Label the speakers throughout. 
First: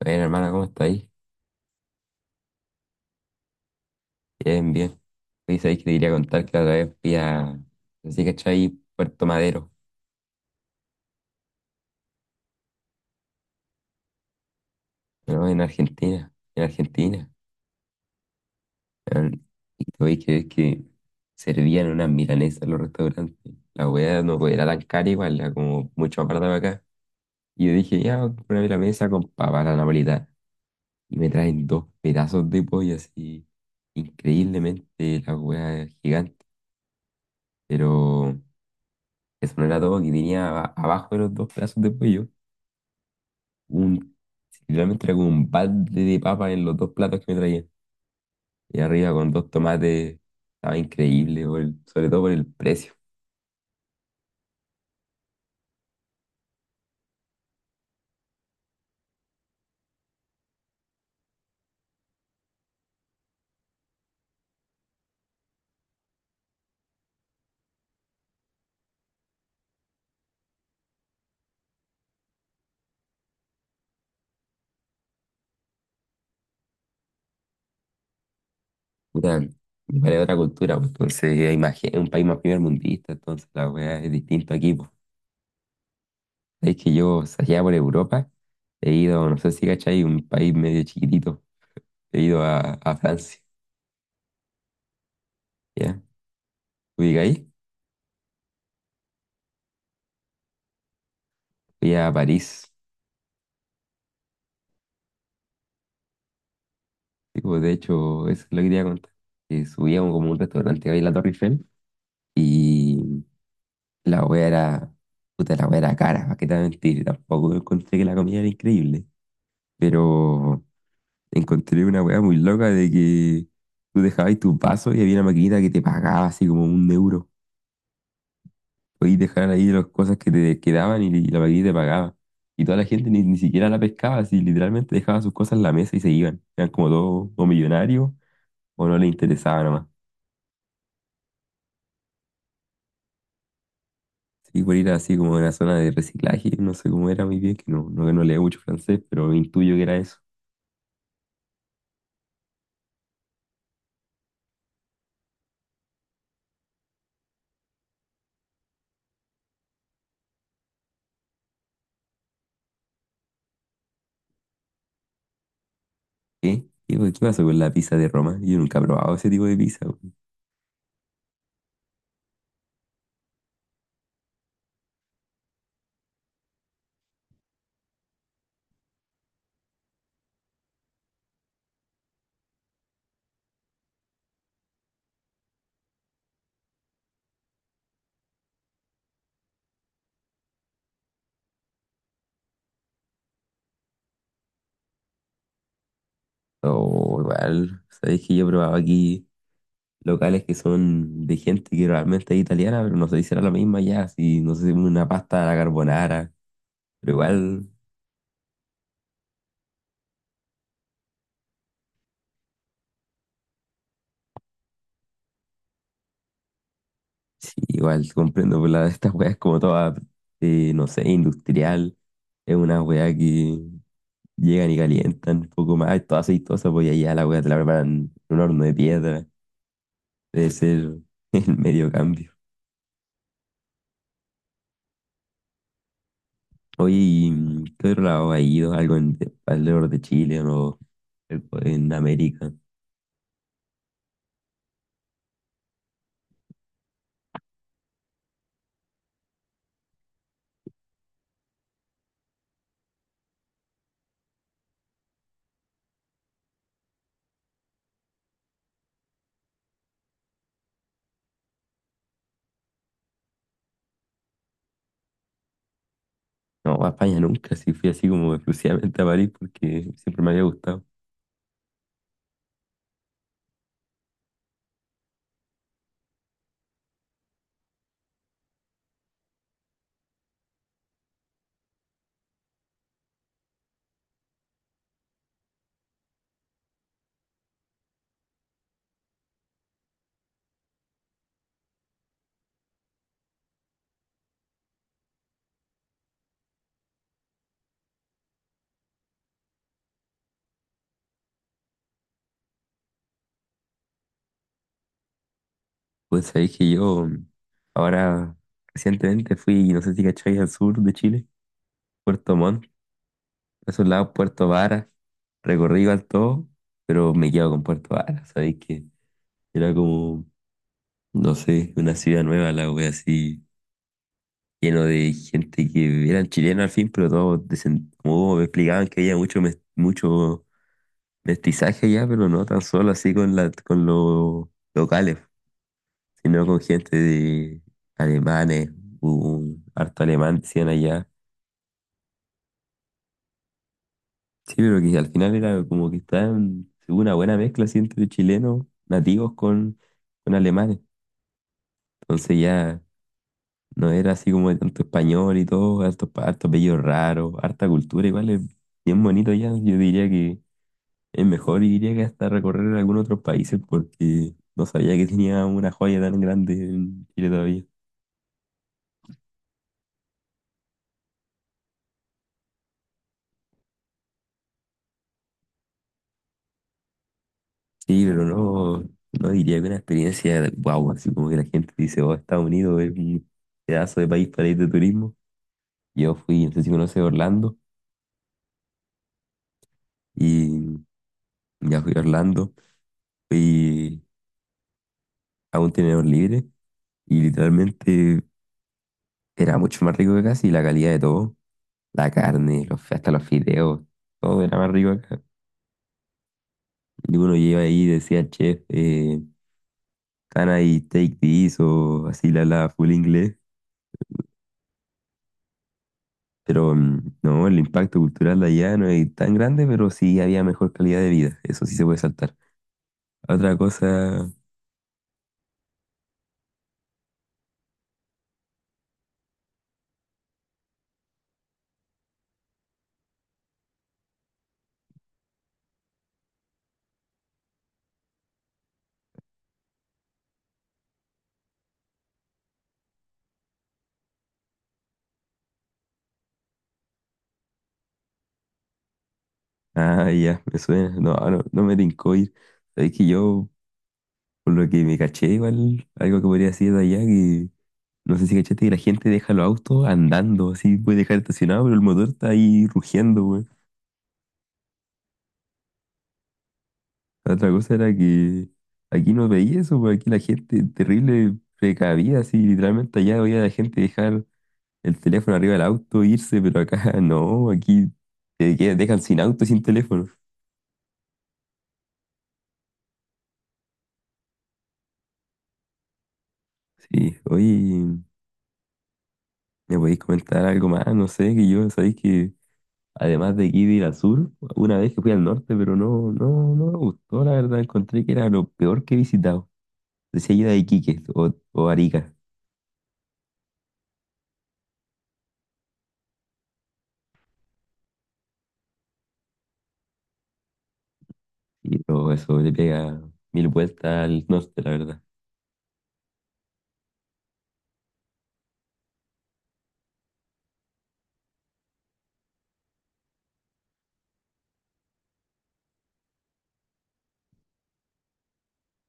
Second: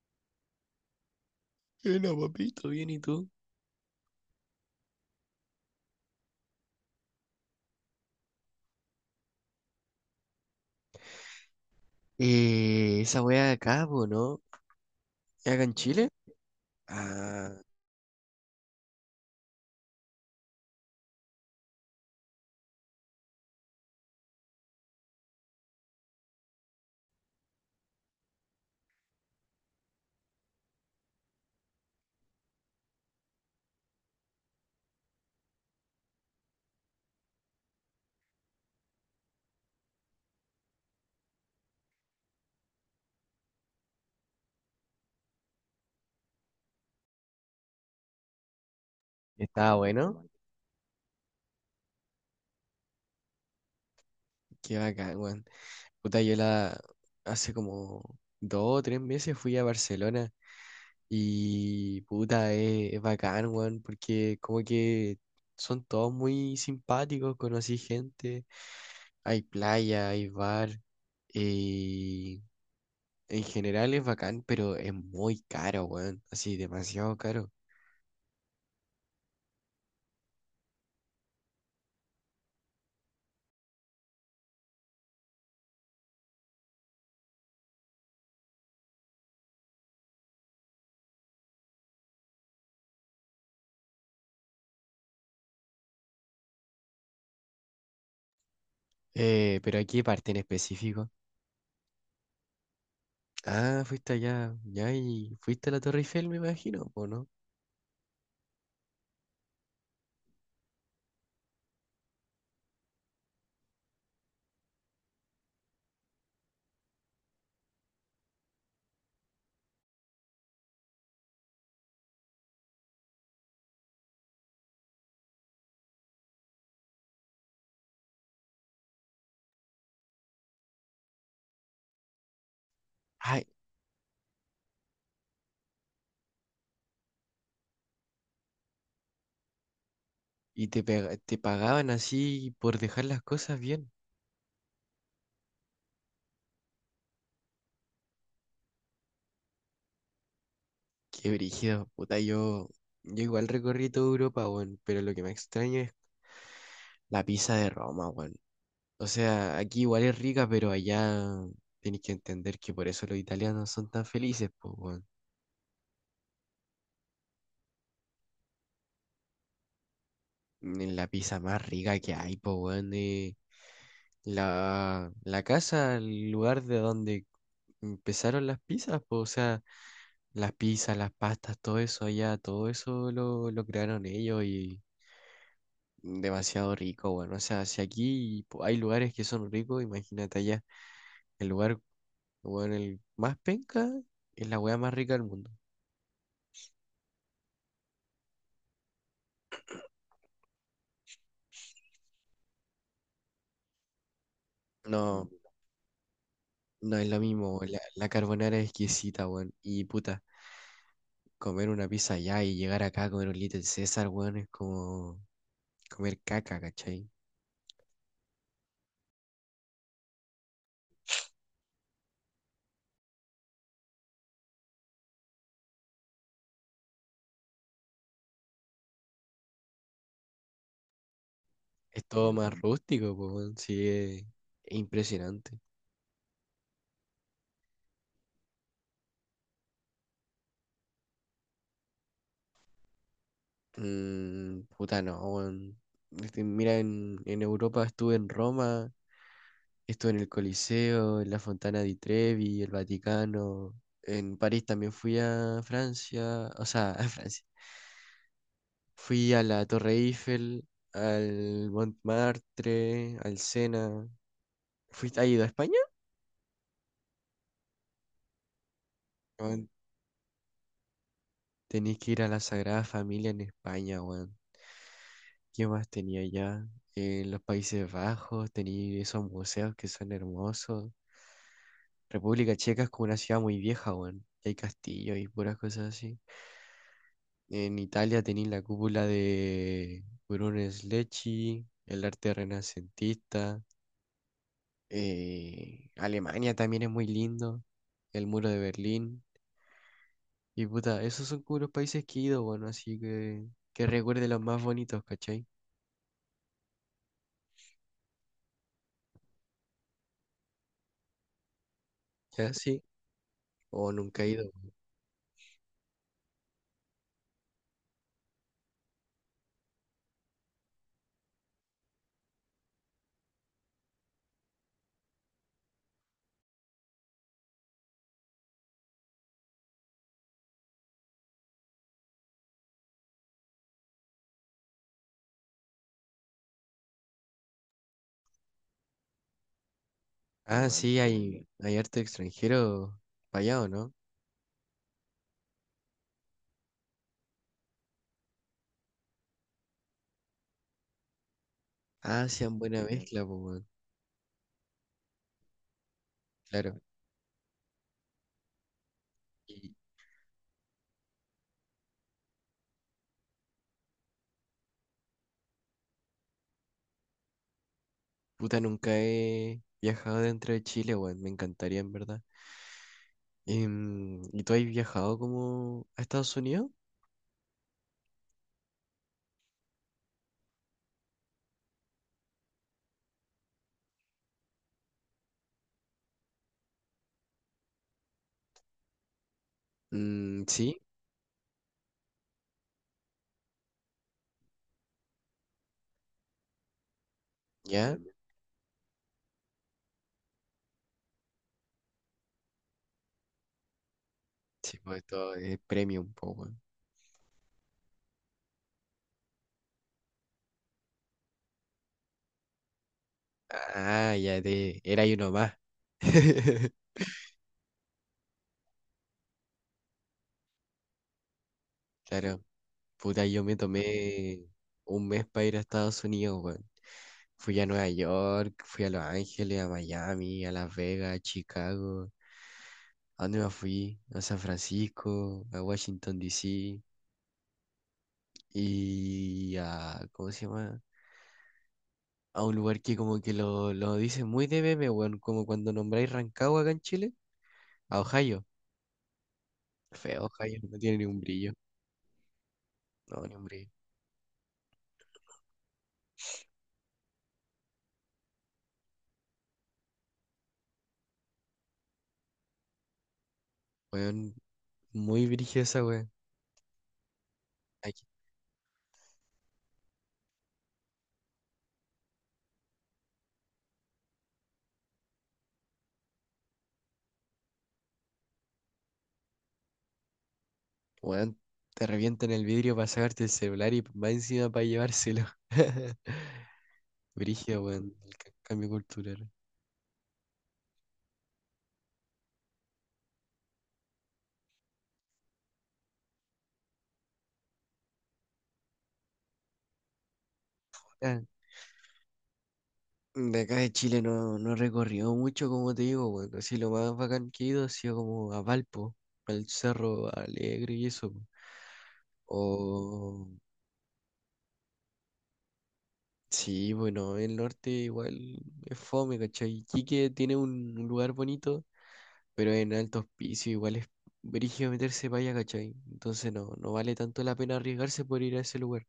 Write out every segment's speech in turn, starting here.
Speaker 1: Bueno, hermana, ¿cómo estáis?
Speaker 2: Hola, papito, bien, ¿y tú?
Speaker 1: Bien, bien. Hoy sabéis que te quería contar que la otra vez fui a, así que ahí Puerto Madero,
Speaker 2: Esa wea de acá, po, ¿no?
Speaker 1: ¿no?
Speaker 2: ¿Es
Speaker 1: En
Speaker 2: acá en Chile?
Speaker 1: Argentina, en Argentina.
Speaker 2: Ah,
Speaker 1: Weón. Y te voy a creer que servían unas milanesas en los restaurantes. La hueá no era tan cara igual, era como mucho más barata que acá. Y yo dije, ya, una milanesa con papa a la napolitana. Y me traen dos pedazos de pollo así, increíblemente la hueá gigante. Pero eso no era todo, que tenía abajo de los dos pedazos de pollo. un, Literalmente era como un balde de papa en los dos platos que me traían. Y arriba con dos
Speaker 2: estaba
Speaker 1: tomates,
Speaker 2: bueno.
Speaker 1: estaba increíble, sobre todo por el precio.
Speaker 2: Qué bacán, weón. Puta, yo la hace como dos o tres meses fui a Barcelona y puta, es bacán, weón, porque como que son todos muy simpáticos, conocí gente, hay playa, hay bar, y en general es bacán, pero es muy caro, weón, así demasiado caro.
Speaker 1: Puta, y para otra cultura, pues, entonces imagínate, es un país más primermundista, entonces la weá es distinto aquí, pues. Sabéis que yo, o sea, allá por Europa, he ido, no sé si cachai, un país medio chiquitito, he ido a Francia, ¿ya? Fui ahí,
Speaker 2: Pero aquí parte en específico.
Speaker 1: fui a París.
Speaker 2: Ah, fuiste allá, ya, y fuiste a la Torre Eiffel, me imagino, ¿o no?
Speaker 1: Sí, pues, de hecho, eso es lo que quería contar. Que subía como un restaurante ahí en la Torre Eiffel, y la wea era, puta, la wea era cara, ¿para qué te voy a mentir? Tampoco encontré que la comida era increíble, pero encontré una wea muy loca de que tú dejabas tus vasos y había una maquinita que te pagaba así como un euro. Podías dejar ahí las cosas que te quedaban y la maquinita te pagaba. Y toda la gente ni
Speaker 2: Ay,
Speaker 1: siquiera la pescaba, así literalmente dejaba sus cosas en la mesa y se iban. Eran como todos o millonarios o no les interesaba nomás.
Speaker 2: y te pagaban así por dejar las cosas bien.
Speaker 1: Sí, por ir así como a una zona de reciclaje, no sé cómo era muy bien, que no leo mucho francés, pero intuyo que era eso.
Speaker 2: Qué brígido, puta, yo igual recorrí toda Europa, weón, pero lo que me extraña es la pizza de Roma, weón. O sea, aquí igual es rica, pero allá tenéis que entender que por eso los italianos son tan felices, pues, weón.
Speaker 1: ¿Qué? ¿Qué pasó con la pizza de Roma? Yo nunca he probado ese tipo de pizza. Weón.
Speaker 2: En La pizza más rica que hay, pues, weón, la casa, el lugar de donde empezaron las pizzas, pues, o sea. Las pizzas, las pastas, todo eso allá, todo eso lo crearon ellos y demasiado rico, bueno. O sea, si aquí hay lugares que son ricos, imagínate allá. El lugar, bueno, el más penca es la weá más rica del mundo.
Speaker 1: O igual, sabéis que yo he probado aquí locales que son de gente que realmente es italiana, pero no sé si será la misma ya, si no sé, una
Speaker 2: No,
Speaker 1: pasta a la carbonara.
Speaker 2: no es
Speaker 1: Pero
Speaker 2: lo mismo.
Speaker 1: igual,
Speaker 2: La carbonara es exquisita, weón. Y puta, comer una pizza allá y llegar acá a comer un Little César, weón, es como comer caca, ¿cachai?
Speaker 1: sí, igual comprendo, estas weas como toda, no sé, industrial. Es una wea que llegan y calientan un poco más, toda aceitosa, pues, y allá la wea te la preparan en un horno de piedra. Debe ser el medio
Speaker 2: Es
Speaker 1: cambio.
Speaker 2: todo más rústico, po, weón. Sí, es impresionante.
Speaker 1: Oye, ¿y qué otro lado ha ido? ¿Algo en, alrededor de Chile o en América?
Speaker 2: Mm, puta, no, weón. Este, mira, en Europa estuve en Roma, estuve en el Coliseo, en la Fontana di Trevi, el Vaticano. En París también fui a Francia, o sea, a Francia. Fui a la Torre Eiffel, al Montmartre, al Sena. ¿Fuiste, has ido a España?
Speaker 1: No, a España nunca, sí fui así como exclusivamente a París
Speaker 2: Weón,
Speaker 1: porque siempre me había gustado.
Speaker 2: tenés que ir a la Sagrada Familia en España, weón. ¿Qué más tenía allá? En los Países Bajos tenía esos museos que son hermosos. República Checa es como una ciudad muy vieja, weón. Y hay castillos y puras cosas así. En Italia tenéis la cúpula de Brunelleschi, Lecce, el arte renacentista. Alemania también es muy lindo, el muro de Berlín. Y puta, esos son como los países que he ido, bueno, así que recuerde los más bonitos, ¿cachai?
Speaker 1: Pues sabéis que yo, ahora recientemente fui, no sé si cacháis, al sur de Chile, Puerto
Speaker 2: Ya
Speaker 1: Montt,
Speaker 2: sí,
Speaker 1: a esos
Speaker 2: o
Speaker 1: lados,
Speaker 2: nunca he
Speaker 1: Puerto
Speaker 2: ido.
Speaker 1: Varas. Recorrí igual todo, pero me quedo con Puerto Varas, sabéis que era como, no sé, una ciudad nueva, la wea así lleno de gente que eran chilenos al fin, pero todos como me explicaban que había mucho mestizaje allá, pero no tan solo así con los locales, sino con gente de alemanes, hubo un harto alemán, decían
Speaker 2: Ah, sí,
Speaker 1: allá.
Speaker 2: hay arte extranjero para allá, ¿o no?
Speaker 1: Sí, pero que al final era como que estaban, hubo una buena mezcla así entre chilenos nativos con alemanes.
Speaker 2: Ah,
Speaker 1: Entonces
Speaker 2: sean
Speaker 1: ya
Speaker 2: buena mezcla, pues, weón,
Speaker 1: no era así como de tanto español y todo, harto, harto apellido
Speaker 2: claro.
Speaker 1: raro, harta cultura, igual es bien bonito, ya,
Speaker 2: Y,
Speaker 1: yo diría que es mejor iría que hasta recorrer algún otro país porque no sabía que tenía una joya tan grande en Chile todavía.
Speaker 2: Puta, nunca he viajado dentro de Chile, weón. Me encantaría, en verdad. Em, ¿y tú has viajado como a Estados Unidos?
Speaker 1: Sí, pero no, diría que una experiencia wow, así como que la gente dice, oh, Estados Unidos es un pedazo de país para ir de turismo. Yo fui, no sé si conoces Orlando,
Speaker 2: Mm,
Speaker 1: y
Speaker 2: sí,
Speaker 1: ya fui a Orlando, fui a un tenedor libre y
Speaker 2: ya.
Speaker 1: literalmente era mucho más rico que acá, y la calidad de todo, la carne, los, hasta los fideos, todo era más
Speaker 2: Sí,
Speaker 1: rico
Speaker 2: pues
Speaker 1: acá.
Speaker 2: esto es premium, po, weón.
Speaker 1: Y uno lleva ahí y decía, chef, Can I take this, o así la full inglés.
Speaker 2: Ah, ya te. Era y uno más.
Speaker 1: Pero no, el impacto cultural de allá no es tan grande, pero sí había mejor calidad de vida. Eso sí se puede saltar.
Speaker 2: Claro. Puta, yo me
Speaker 1: Otra cosa,
Speaker 2: tomé un mes para ir a Estados Unidos, weón. Fui a Nueva York, fui a Los Ángeles, a Miami, a Las Vegas, a Chicago. ¿A dónde más fui? A San Francisco, a Washington, D.C. y a, ¿cómo se llama? A un lugar que como que lo dicen muy de meme, weón, como cuando nombráis Rancagua acá en Chile, a Ohio.
Speaker 1: ah,
Speaker 2: Feo,
Speaker 1: ya, me
Speaker 2: Ohio, no
Speaker 1: suena.
Speaker 2: tiene ni
Speaker 1: No,
Speaker 2: un
Speaker 1: no,
Speaker 2: brillo.
Speaker 1: no me tincó ir. Es que
Speaker 2: No, ni un
Speaker 1: yo,
Speaker 2: brillo.
Speaker 1: por lo que me caché, igual, algo que podría decir de allá, que no sé si cachaste que la gente deja los autos andando, así puede dejar estacionado, pero el motor está ahí rugiendo.
Speaker 2: Weón, muy brillosa, esa weón.
Speaker 1: La otra cosa
Speaker 2: Ay,
Speaker 1: era que aquí no veía eso, porque aquí la gente terrible precavida, así literalmente allá veía a la gente dejar el teléfono arriba del auto, irse, pero acá no, aquí dejan sin auto, sin teléfono.
Speaker 2: weón, te revientan el vidrio para sacarte el celular y va encima para llevárselo.
Speaker 1: Sí,
Speaker 2: Brígido, weón,
Speaker 1: oye,
Speaker 2: el cambio cultural.
Speaker 1: ¿me podéis comentar algo más? No sé, que yo, sabéis que además de aquí de ir al sur, una vez que fui al norte, pero no me gustó, la verdad, encontré que era lo peor que he visitado. Decía yo de Iquique o Arica,
Speaker 2: De acá de Chile no, no he recorrido mucho, como te digo, bueno, así lo más bacán que he ido ha sido como a Valpo, al Cerro Alegre y eso, pues.
Speaker 1: y todo eso le pega
Speaker 2: O
Speaker 1: mil vueltas al norte, la verdad.
Speaker 2: sí, bueno, el norte igual es fome, ¿cachai? Iquique tiene un lugar bonito, pero en altos pisos igual es brígido meterse para allá, ¿cachai? Entonces no, no vale tanto la pena arriesgarse por ir a ese lugar.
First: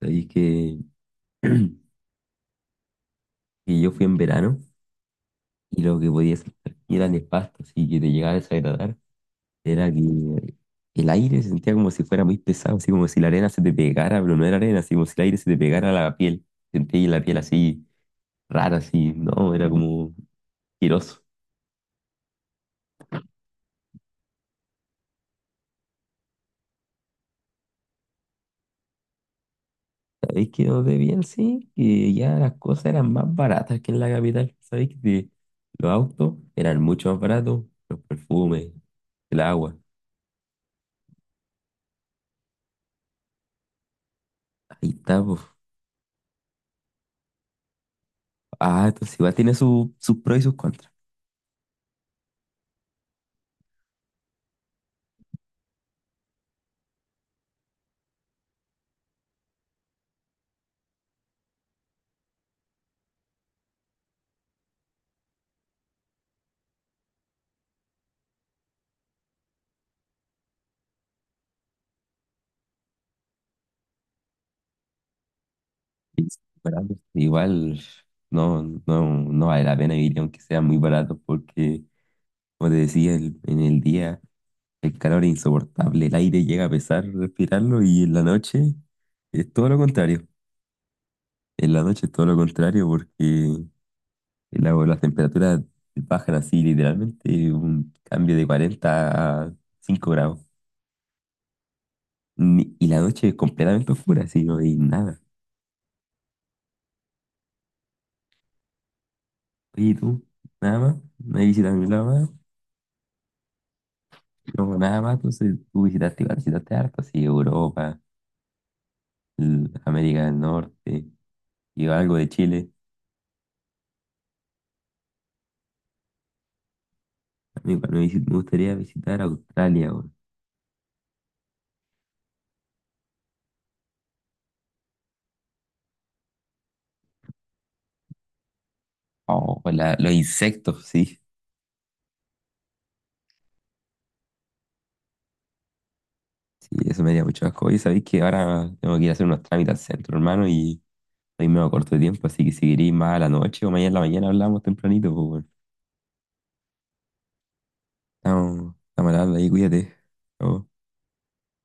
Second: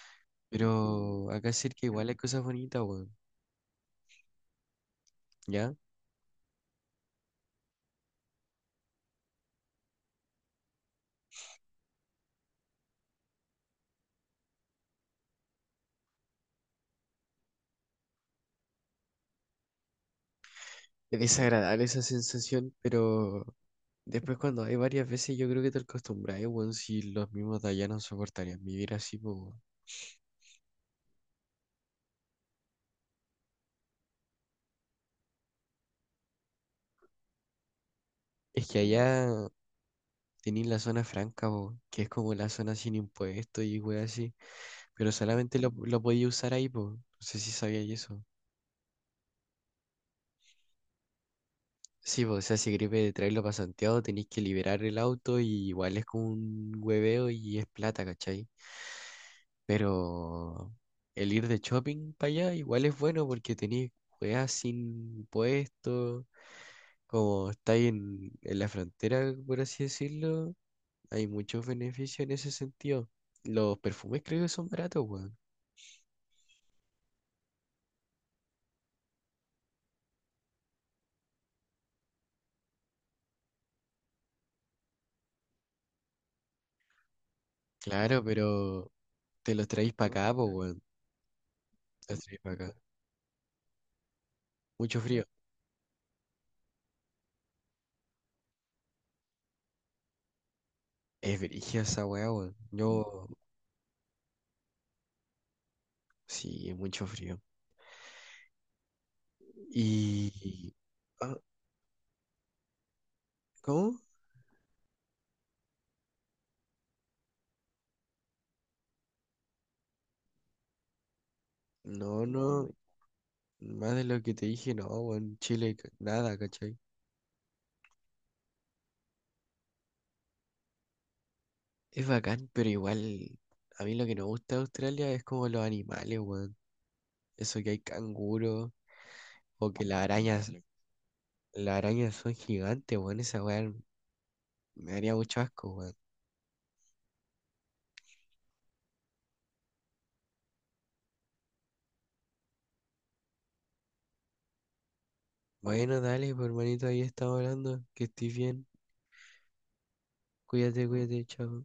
Speaker 1: Sabéis que,
Speaker 2: Pero acá cerca igual hay cosas bonitas, bueno,
Speaker 1: que yo fui en verano
Speaker 2: ¿ya?
Speaker 1: y lo que podía sentir era nefasto, así que te llegaba a desagradar. Era que el aire se sentía como si fuera muy pesado, así como si la arena se te pegara, pero no era arena, así como si el aire se te pegara a la piel. Sentía la piel así rara, así, no, era como
Speaker 2: Es
Speaker 1: asqueroso.
Speaker 2: desagradable esa sensación, pero después cuando hay varias veces yo creo que te acostumbras, weón, si los mismos de allá no soportarían vivir así, po, weón.
Speaker 1: ¿Sabéis que donde bien sí? Que ya las cosas eran más baratas que en la capital. ¿Sabéis que los autos eran mucho más baratos? Los
Speaker 2: Es
Speaker 1: perfumes,
Speaker 2: que
Speaker 1: el
Speaker 2: allá
Speaker 1: agua.
Speaker 2: tenéis la zona franca, po, que es como la zona sin impuestos y weón así,
Speaker 1: Ahí
Speaker 2: pero
Speaker 1: está, pues.
Speaker 2: solamente lo podía usar ahí, po. No sé si sabíais eso.
Speaker 1: Ah, entonces igual tiene sus pros y sus contras.
Speaker 2: Sí, po, o sea, si gripe traerlo para Santiago tenéis que liberar el auto y igual es como un hueveo y es plata, ¿cachai? Pero el ir de shopping para allá igual es bueno porque tenéis weas sin impuestos. Como está ahí en la frontera, por así decirlo, hay muchos beneficios en ese sentido. Los perfumes creo que son baratos, weón.
Speaker 1: Pero, pues, igual no vale la pena vivir aunque sea muy barato porque, como te decía, en el día el calor es insoportable, el aire llega a pesar respirarlo y en
Speaker 2: Claro,
Speaker 1: la noche
Speaker 2: pero
Speaker 1: es
Speaker 2: te los
Speaker 1: todo lo
Speaker 2: traéis para
Speaker 1: contrario.
Speaker 2: acá, pues, weón.
Speaker 1: En la noche es
Speaker 2: Te los
Speaker 1: todo lo
Speaker 2: traéis para acá.
Speaker 1: contrario porque las
Speaker 2: Mucho frío.
Speaker 1: temperaturas bajan así literalmente un cambio de 40 a 5 grados.
Speaker 2: Es brígida esa weá, weón.
Speaker 1: Y la noche es completamente oscura, así no hay nada.
Speaker 2: Sí, es mucho frío.
Speaker 1: Oye, ¿y tú?
Speaker 2: Y...
Speaker 1: ¿Nada más?
Speaker 2: ah,
Speaker 1: ¿No hay visita a ningún lado?
Speaker 2: ¿cómo?
Speaker 1: No, nada más, entonces tú visitaste harto, así Europa, América del Norte, y algo
Speaker 2: No,
Speaker 1: de Chile.
Speaker 2: no, más de lo que te dije, no, weón. Chile, ca- nada, ¿cachai?
Speaker 1: A mí igual me gustaría visitar Australia, weón.
Speaker 2: Es bacán, pero igual, a mí lo que no me gusta de Australia es como los animales, weón. Eso que hay canguros.
Speaker 1: Oh,
Speaker 2: O
Speaker 1: pues
Speaker 2: que
Speaker 1: los insectos, sí.
Speaker 2: las arañas son gigantes, weón. Esa weá me haría mucho asco, weón.
Speaker 1: Sí, eso me haría mucho asco. Y sabéis que ahora tengo que ir a hacer unos trámites al centro, hermano, y estoy medio corto de tiempo, así que si queréis más a la noche o mañana en la mañana hablamos tempranito, pues, weón.
Speaker 2: Bueno, dale, pues, hermanito, ahí estamos hablando. Que estés bien.
Speaker 1: Estamos hablando ahí, cuídate. Chao.
Speaker 2: Cuídate, cuídate, chao.